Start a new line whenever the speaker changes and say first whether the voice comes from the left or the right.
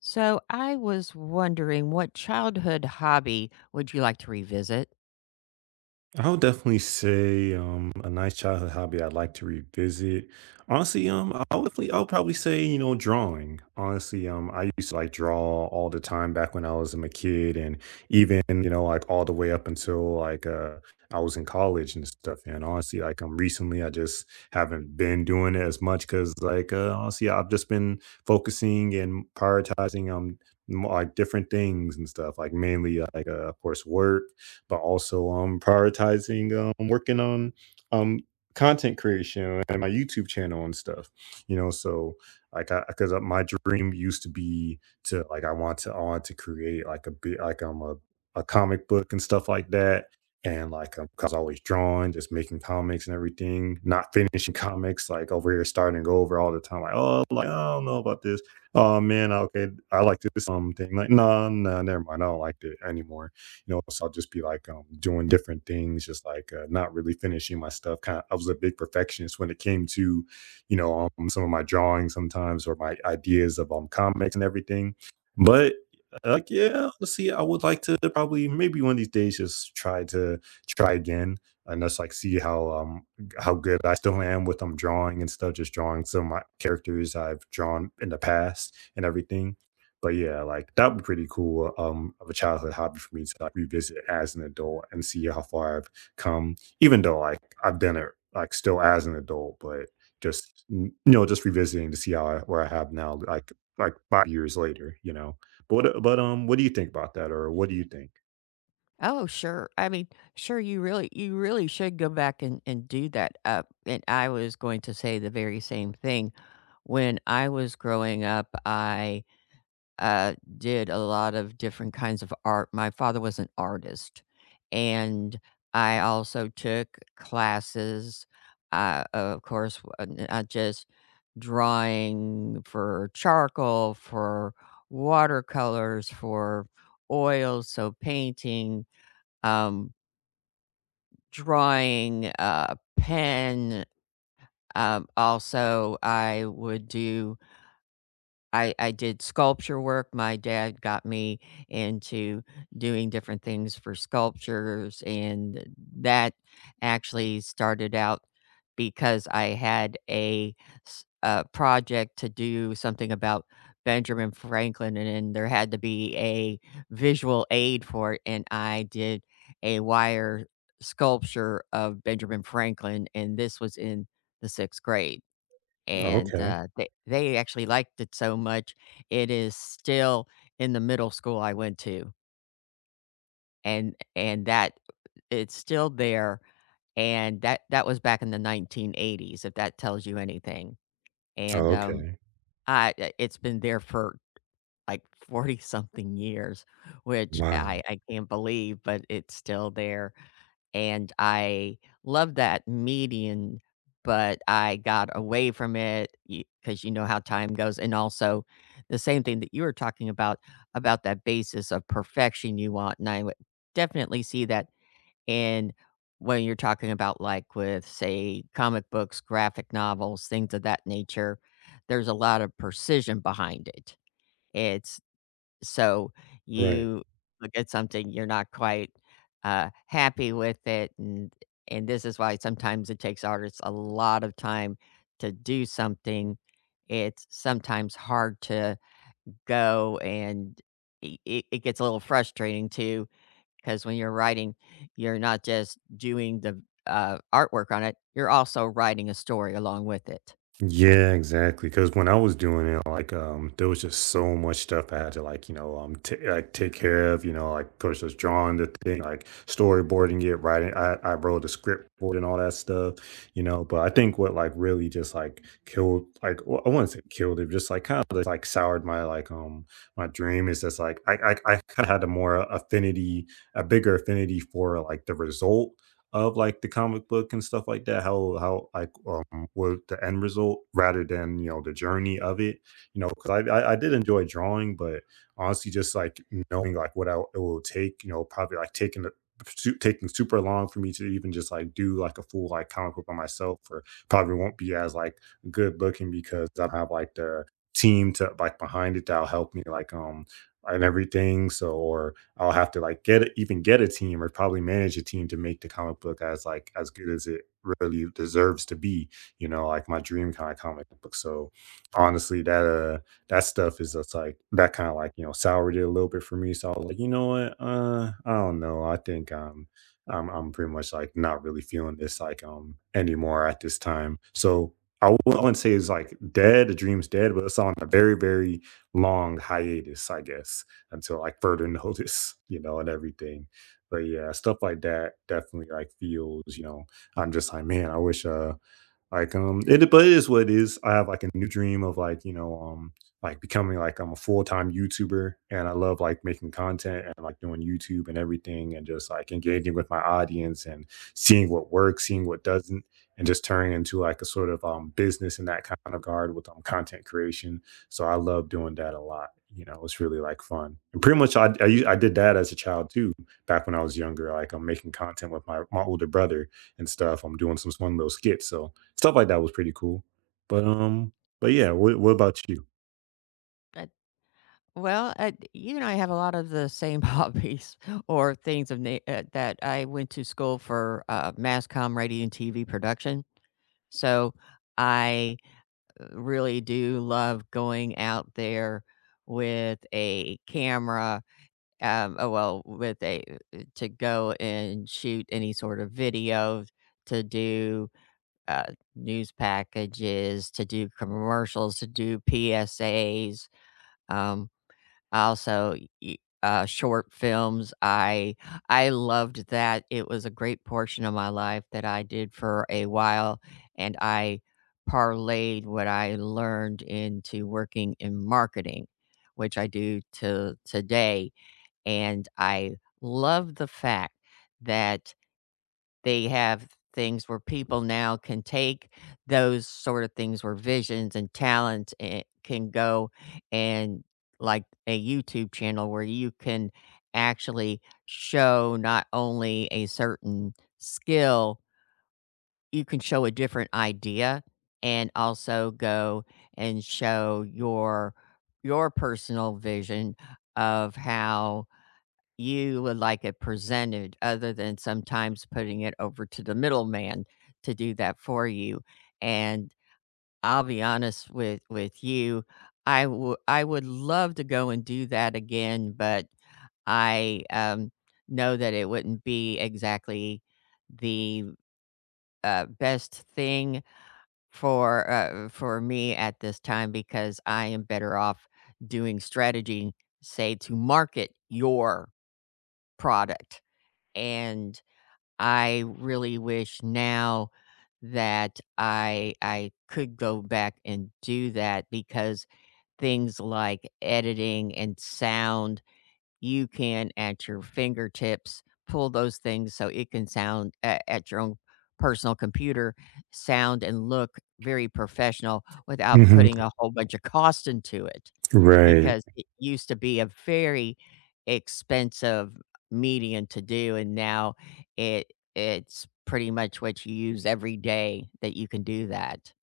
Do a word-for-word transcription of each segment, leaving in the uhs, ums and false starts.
left: So I was wondering what childhood hobby would you like to revisit?
right: I would definitely say um, a nice childhood hobby I'd like to revisit. Honestly, um, I would definitely, I would probably say you know drawing. Honestly, um, I used to like draw all the time back when I was um, a kid, and even you know like all the way up until like uh, I was in college and stuff. And honestly, like um, recently I just haven't been doing it as much because like uh, honestly I've just been focusing and prioritizing um mo- like different things and stuff. Like mainly like uh, of course work but also um prioritizing, um working on, um content creation and my YouTube channel and stuff. You know, so like I, because my dream used to be to like, I want to I want to create like a bit like I'm a, a comic book and stuff like that. And like, um, cause I was always drawing, just making comics and everything, not finishing comics, like over here starting over all the time. Like, oh, like, I don't know about this. Oh man, okay, I like this um thing. Like, no, nah, no, nah, never mind. I don't like it anymore. You know, so I'll just be like um, doing different things, just like uh, not really finishing my stuff. Kind of, I was a big perfectionist when it came to, you know, um, some of my drawings sometimes or my ideas of um, comics and everything. But like, yeah, let's see. I would like to probably maybe one of these days just try to try again and just like see how um how good I still am with um drawing and stuff, just drawing some of my characters I've drawn in the past and everything, but yeah, like that would be pretty cool um of a childhood hobby for me to like revisit as an adult and see how far I've come, even though like I've done it like still as an adult, but just n- you know, just revisiting to see how I, where I have now, like like five years later, you know. But what- uh, but um, what do you think about that, or what do you think?
left: Oh, sure. I mean, sure, you really you really should go back and, and do that. Uh, and I was going to say the very same thing. When I was growing up, I uh, did a lot of different kinds of art. My father was an artist, and I also took classes. Uh, of course, w- uh, not just drawing for charcoal, for watercolors, for oils, so painting, um, drawing, uh, pen. Um, also, I would do I I did sculpture work. My dad got me into doing different things for sculptures, and that actually started out because I had a, s- a project to do something about Benjamin Franklin, and then there had to be a visual aid for it, and I did a wire sculpture of Benjamin Franklin, and this was in the sixth grade.
right: Oh,
left: And
right: okay,
left: uh, they they actually liked it so much, it is still in the middle school I went to, and and that it's still there, and that that was back in the nineteen eighties, if that tells you anything. And
right: oh,
left: um,
right: okay,
left: I I it's been there for, like, forty something years, which
right: wow,
left: I I can't believe, but it's still there. And I love that median, but I got away from it because you know how time goes, and also the same thing that you were talking about, about that basis of perfection you want, and I would definitely see that in when you're talking about, like, with, say, comic books, graphic novels, things of that nature, there's a lot of precision behind it. It's so
right: right.
left: you look at something, you're not quite uh, happy with it, and and this is why sometimes it takes artists a lot of time to do something. It's sometimes hard to go and it it it gets a little frustrating too, because when you're writing, you're not just doing the uh, artwork on it, you're also writing a story along with it.
right: Yeah, exactly. Because when I was doing it, like, um, there was just so much stuff I had to like, you know, um, t like take care of. You know, like, of course, just drawing the thing, like storyboarding it, writing. I I wrote the script for it and all that stuff. You know, but I think what like really just like killed, like, well, I wouldn't say killed it, just like kind of like soured my like um my dream is just like I I, I kind of had a more affinity, a bigger affinity for like the result of like the comic book and stuff like that, how how like um what the end result rather than you know the journey of it, you know, because I, I i did enjoy drawing but honestly just like knowing like what I, it will take, you know, probably like taking the su- taking super long for me to even just like do like a full like comic book by myself, or probably won't be as like good looking because I don't have like the team to like behind it that'll help me like um and everything, so or I'll have to like get a- even get a team or probably manage a team to make the comic book as like as good as it really deserves to be, you know, like my dream kind of comic book. So honestly, that uh that stuff is just like that kind of like, you know, soured it a little bit for me. So I was like, you know what? Uh I don't know. I think um I'm I'm pretty much like not really feeling this like um anymore at this time. So I wou- I wouldn't say it's like dead, the dream's dead, but it's on a very, very long hiatus, I guess until like further notice, you know, and everything. But yeah, stuff like that definitely like feels, you know, I'm just like, man, I wish uh like, um, it, but it is what it is. I have like a new dream of like, you know, um, like becoming like I'm a full-time YouTuber and I love like making content and like doing YouTube and everything and just like engaging with my audience and seeing what works, seeing what doesn't, and just turning into like a sort of um business in that kind of guard with um content creation. So I love doing that a lot. You know, it's really like fun. And pretty much I I, u- I did that as a child too, back when I was younger. Like I'm making content with my my older brother and stuff. I'm doing some fun little skits. So stuff like that was pretty cool. But, um, but yeah, what what about you?
left: Well, uh, you and I have a lot of the same hobbies or things of na- uh, that I went to school for uh, mass comm, radio, and T V production. So I uh, really do love going out there with a camera, um, uh, well, with a uh, to go and shoot any sort of video, to do uh, news packages, to do commercials, to do P S As. Um, I also y uh, short films, I I loved that. It was a great portion of my life that I did for a while, and I parlayed what I learned into working in marketing, which I do to today, and I love the fact that they have things where people now can take those sort of things where visions and talents eh, can go and like a YouTube channel where you can actually show not only a certain skill, you can show a different idea and also go and show your your personal vision of how you would like it presented other than sometimes putting it over to the middleman to do that for you. And I'll be honest with with you, I would I would love to go and do that again, but I um, know that it wouldn't be exactly the uh, best thing for, uh for me at this time because I am better off doing strategy, say, to market your product and I really wish now that I I could go back and do that because things like editing and sound, you can at your fingertips pull those things so it can sound at, at your own personal computer, sound and look very professional without
right: Mhm.
left: putting a whole bunch of cost into it.
right: Right.
left: Because it used to be a very expensive medium to do, and now it it's pretty much what you use every day that you can do that.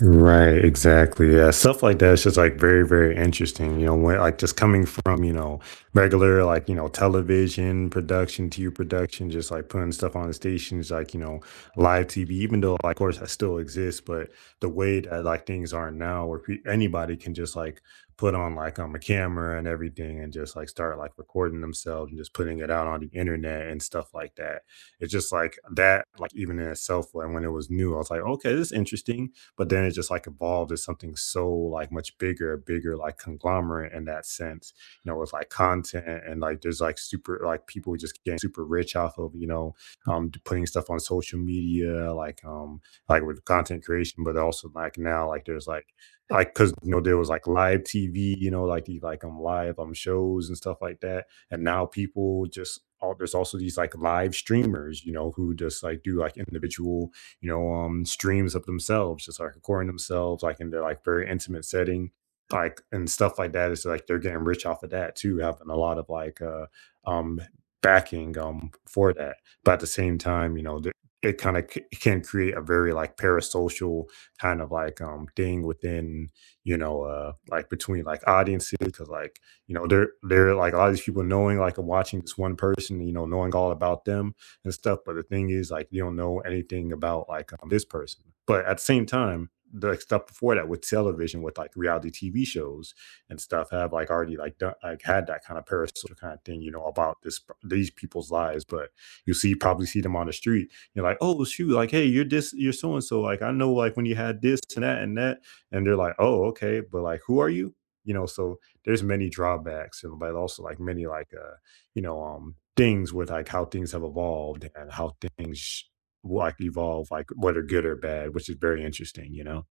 right: Right, exactly. Yeah, stuff like that's just like very, very interesting. You know, when like just coming from, you know, regular like, you know, television production to your production, just like putting stuff on the stations like, you know, live T V, even though like of course that still exists, but the way that like things are now where pe- anybody can just like put on like um a camera and everything and just like start like recording themselves and just putting it out on the internet and stuff like that. It's just like that, like even in itself, when when it was new, I was like, okay, this is interesting, but then it just like evolved as something so like much bigger, bigger like conglomerate in that sense, you know, with like content and like there's like super like people just getting super rich off of, you know, um d- putting stuff on social media, like um like with content creation, but also like now like there's like like because you know there was like live T V, you know, like these like um live um shows and stuff like that, and now people just all there's also these like live streamers, you know, who just like do like individual, you know, um, streams of themselves, just like recording themselves, like in their like very intimate setting, like and stuff like that. It's like they're getting rich off of that too, having a lot of like uh, um, backing um for that. But at the same time, you know, th- it kind of c- can create a very like parasocial kind of like um thing within, you know, uh like between like audiences because like, you know, they're they're like a lot of these people knowing like and watching this one person, you know, knowing all about them and stuff. But the thing is, like, you don't know anything about like um, this person. But at the same time, the like, stuff before that with television, with like reality T V shows and stuff, have like already like done, like had that kind of parasocial kind of thing, you know, about this these people's lives. But you see, probably see them on the street. You're like, oh shoot, like hey, you're this, you're so and so. Like I know, like when you had this and that and that, and they're like, oh okay, but like who are you? You know, so there's many drawbacks and but also like many like uh you know, um, things with like how things have evolved and how things will like evolve, like whether good or bad, which is very interesting, you know?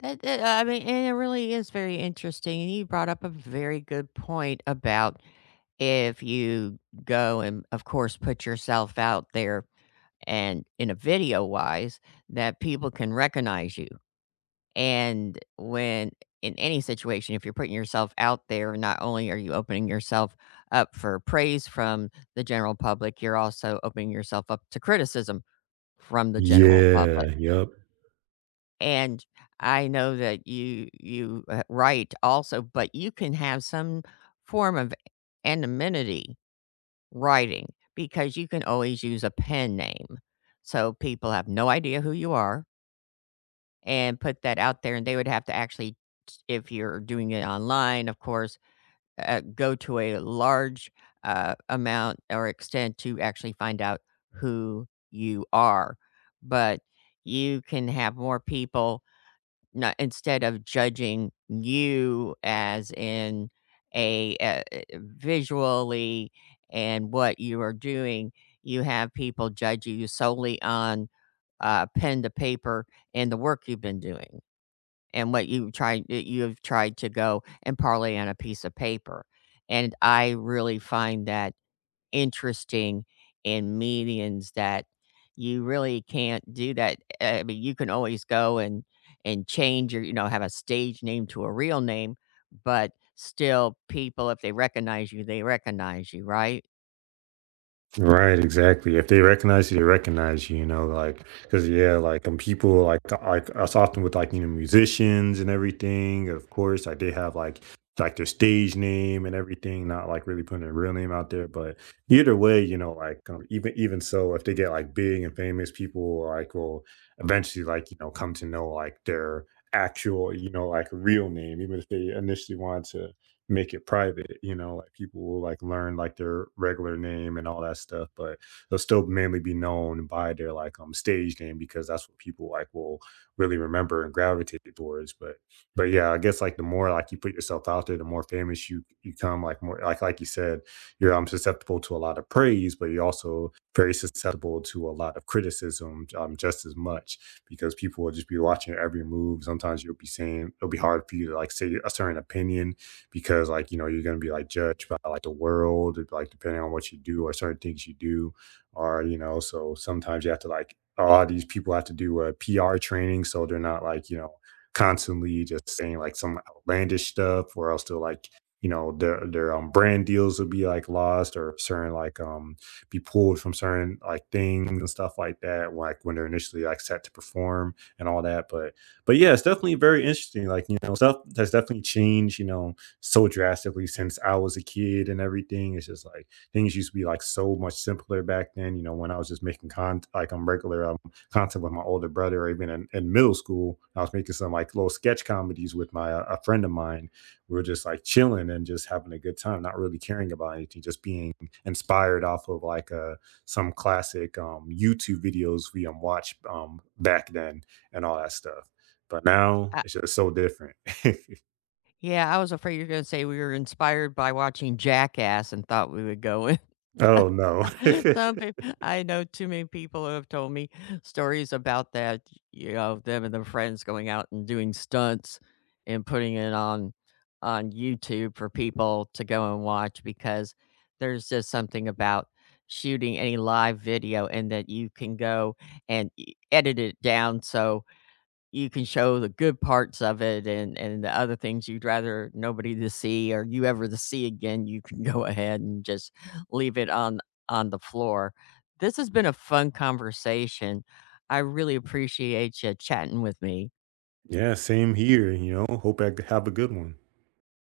left: That that uh, I mean, and it really is very interesting, and you brought up a very good point about if you go and, of course, put yourself out there and in a video-wise, that people can recognize you. And when in any situation, if you're putting yourself out there, not only are you opening yourself up for praise from the general public, you're also opening yourself up to criticism from the general public.
right: Yeah, yep.
left: And I know that you you uh, write also, but you can have some form of anonymity writing because you can always use a pen name. So people have no idea who you are, and put that out there, and they would have to actually if you're doing it online, of course, uh, go to a large uh, amount or extent to actually find out who you are, but you can have more people not instead of judging you as in a uh, eh, visually and what you are doing, you have people judge you solely on uh, pen to paper and the work you've been doing and what you tried that you have tried to go and parlay on a piece of paper. And I really find that interesting in medians that you really can't do that. Eh, I mean, you can always go and and change your, you know, have a stage name to a real name, but still people, if they recognize you, they recognize you, right?
right: Right, exactly. If they recognize you, they recognize you, you know, like, because, yeah, like, um, people, like, like, us often with, like, you know, musicians and everything, of course, like, they have, like, like their stage name and everything, not like really putting their real name out there. But either way, you know, like, um, even, even so, if they get, like, big and famous, people, like, will eventually, like, you know, come to know, like, their actual, you know, like, real name, even if they initially wanted to make it private, you know, like people will like learn like their regular name and all that stuff, but they'll still mainly be known by their like um stage name because that's what people like will really remember and gravitate towards. But but yeah, I guess like the more like you put yourself out there, the more famous you you come, like more like like you said, you're um susceptible to a lot of praise, but you're also very susceptible to a lot of criticism um just as much because people will just be watching your every move. Sometimes you'll be saying it'll be hard for you to like say a certain opinion because like you know you're going to be like judged by like the world like depending on what you do or certain things you do or you know so sometimes you have to like a these people have to do a P R training so they're not like you know constantly just saying like some outlandish stuff or else they're like you know their their um, brand deals will be like lost or certain like um be pulled from certain like things and stuff like that like when they're initially like set to perform and all that, but but yeah it's definitely very interesting like you know stuff has definitely changed you know so drastically since I was a kid and everything. It's just like things used to be like so much simpler back then. You know, when I was just making con like I'm regular um, content with my older brother, or even in, in middle school, I was making some like little sketch comedies with my uh, a friend of mine. We were just like chilling and just having a good time, not really caring about anything, just being inspired off of like uh, some classic um, YouTube videos we um, watched um, back then and all that stuff. But now
left: I,
right: it's just so different.
left: yeah, I was afraid you're going to say we were inspired by watching Jackass and thought we would go.
right: Oh no.
left: Some people, I know too many people who have told me stories about that, you know, them and their friends going out and doing stunts and putting it on on YouTube for people to go and watch because there's just something about shooting any live video and that you can go and e- edit it down so you can show the good parts of it and and the other things you'd rather nobody to see or you ever to see again, you can go ahead and just leave it on on the floor. This has been a fun conversation. I really appreciate you chatting with me.
right: Yeah, same here. You know, hope I have a good one.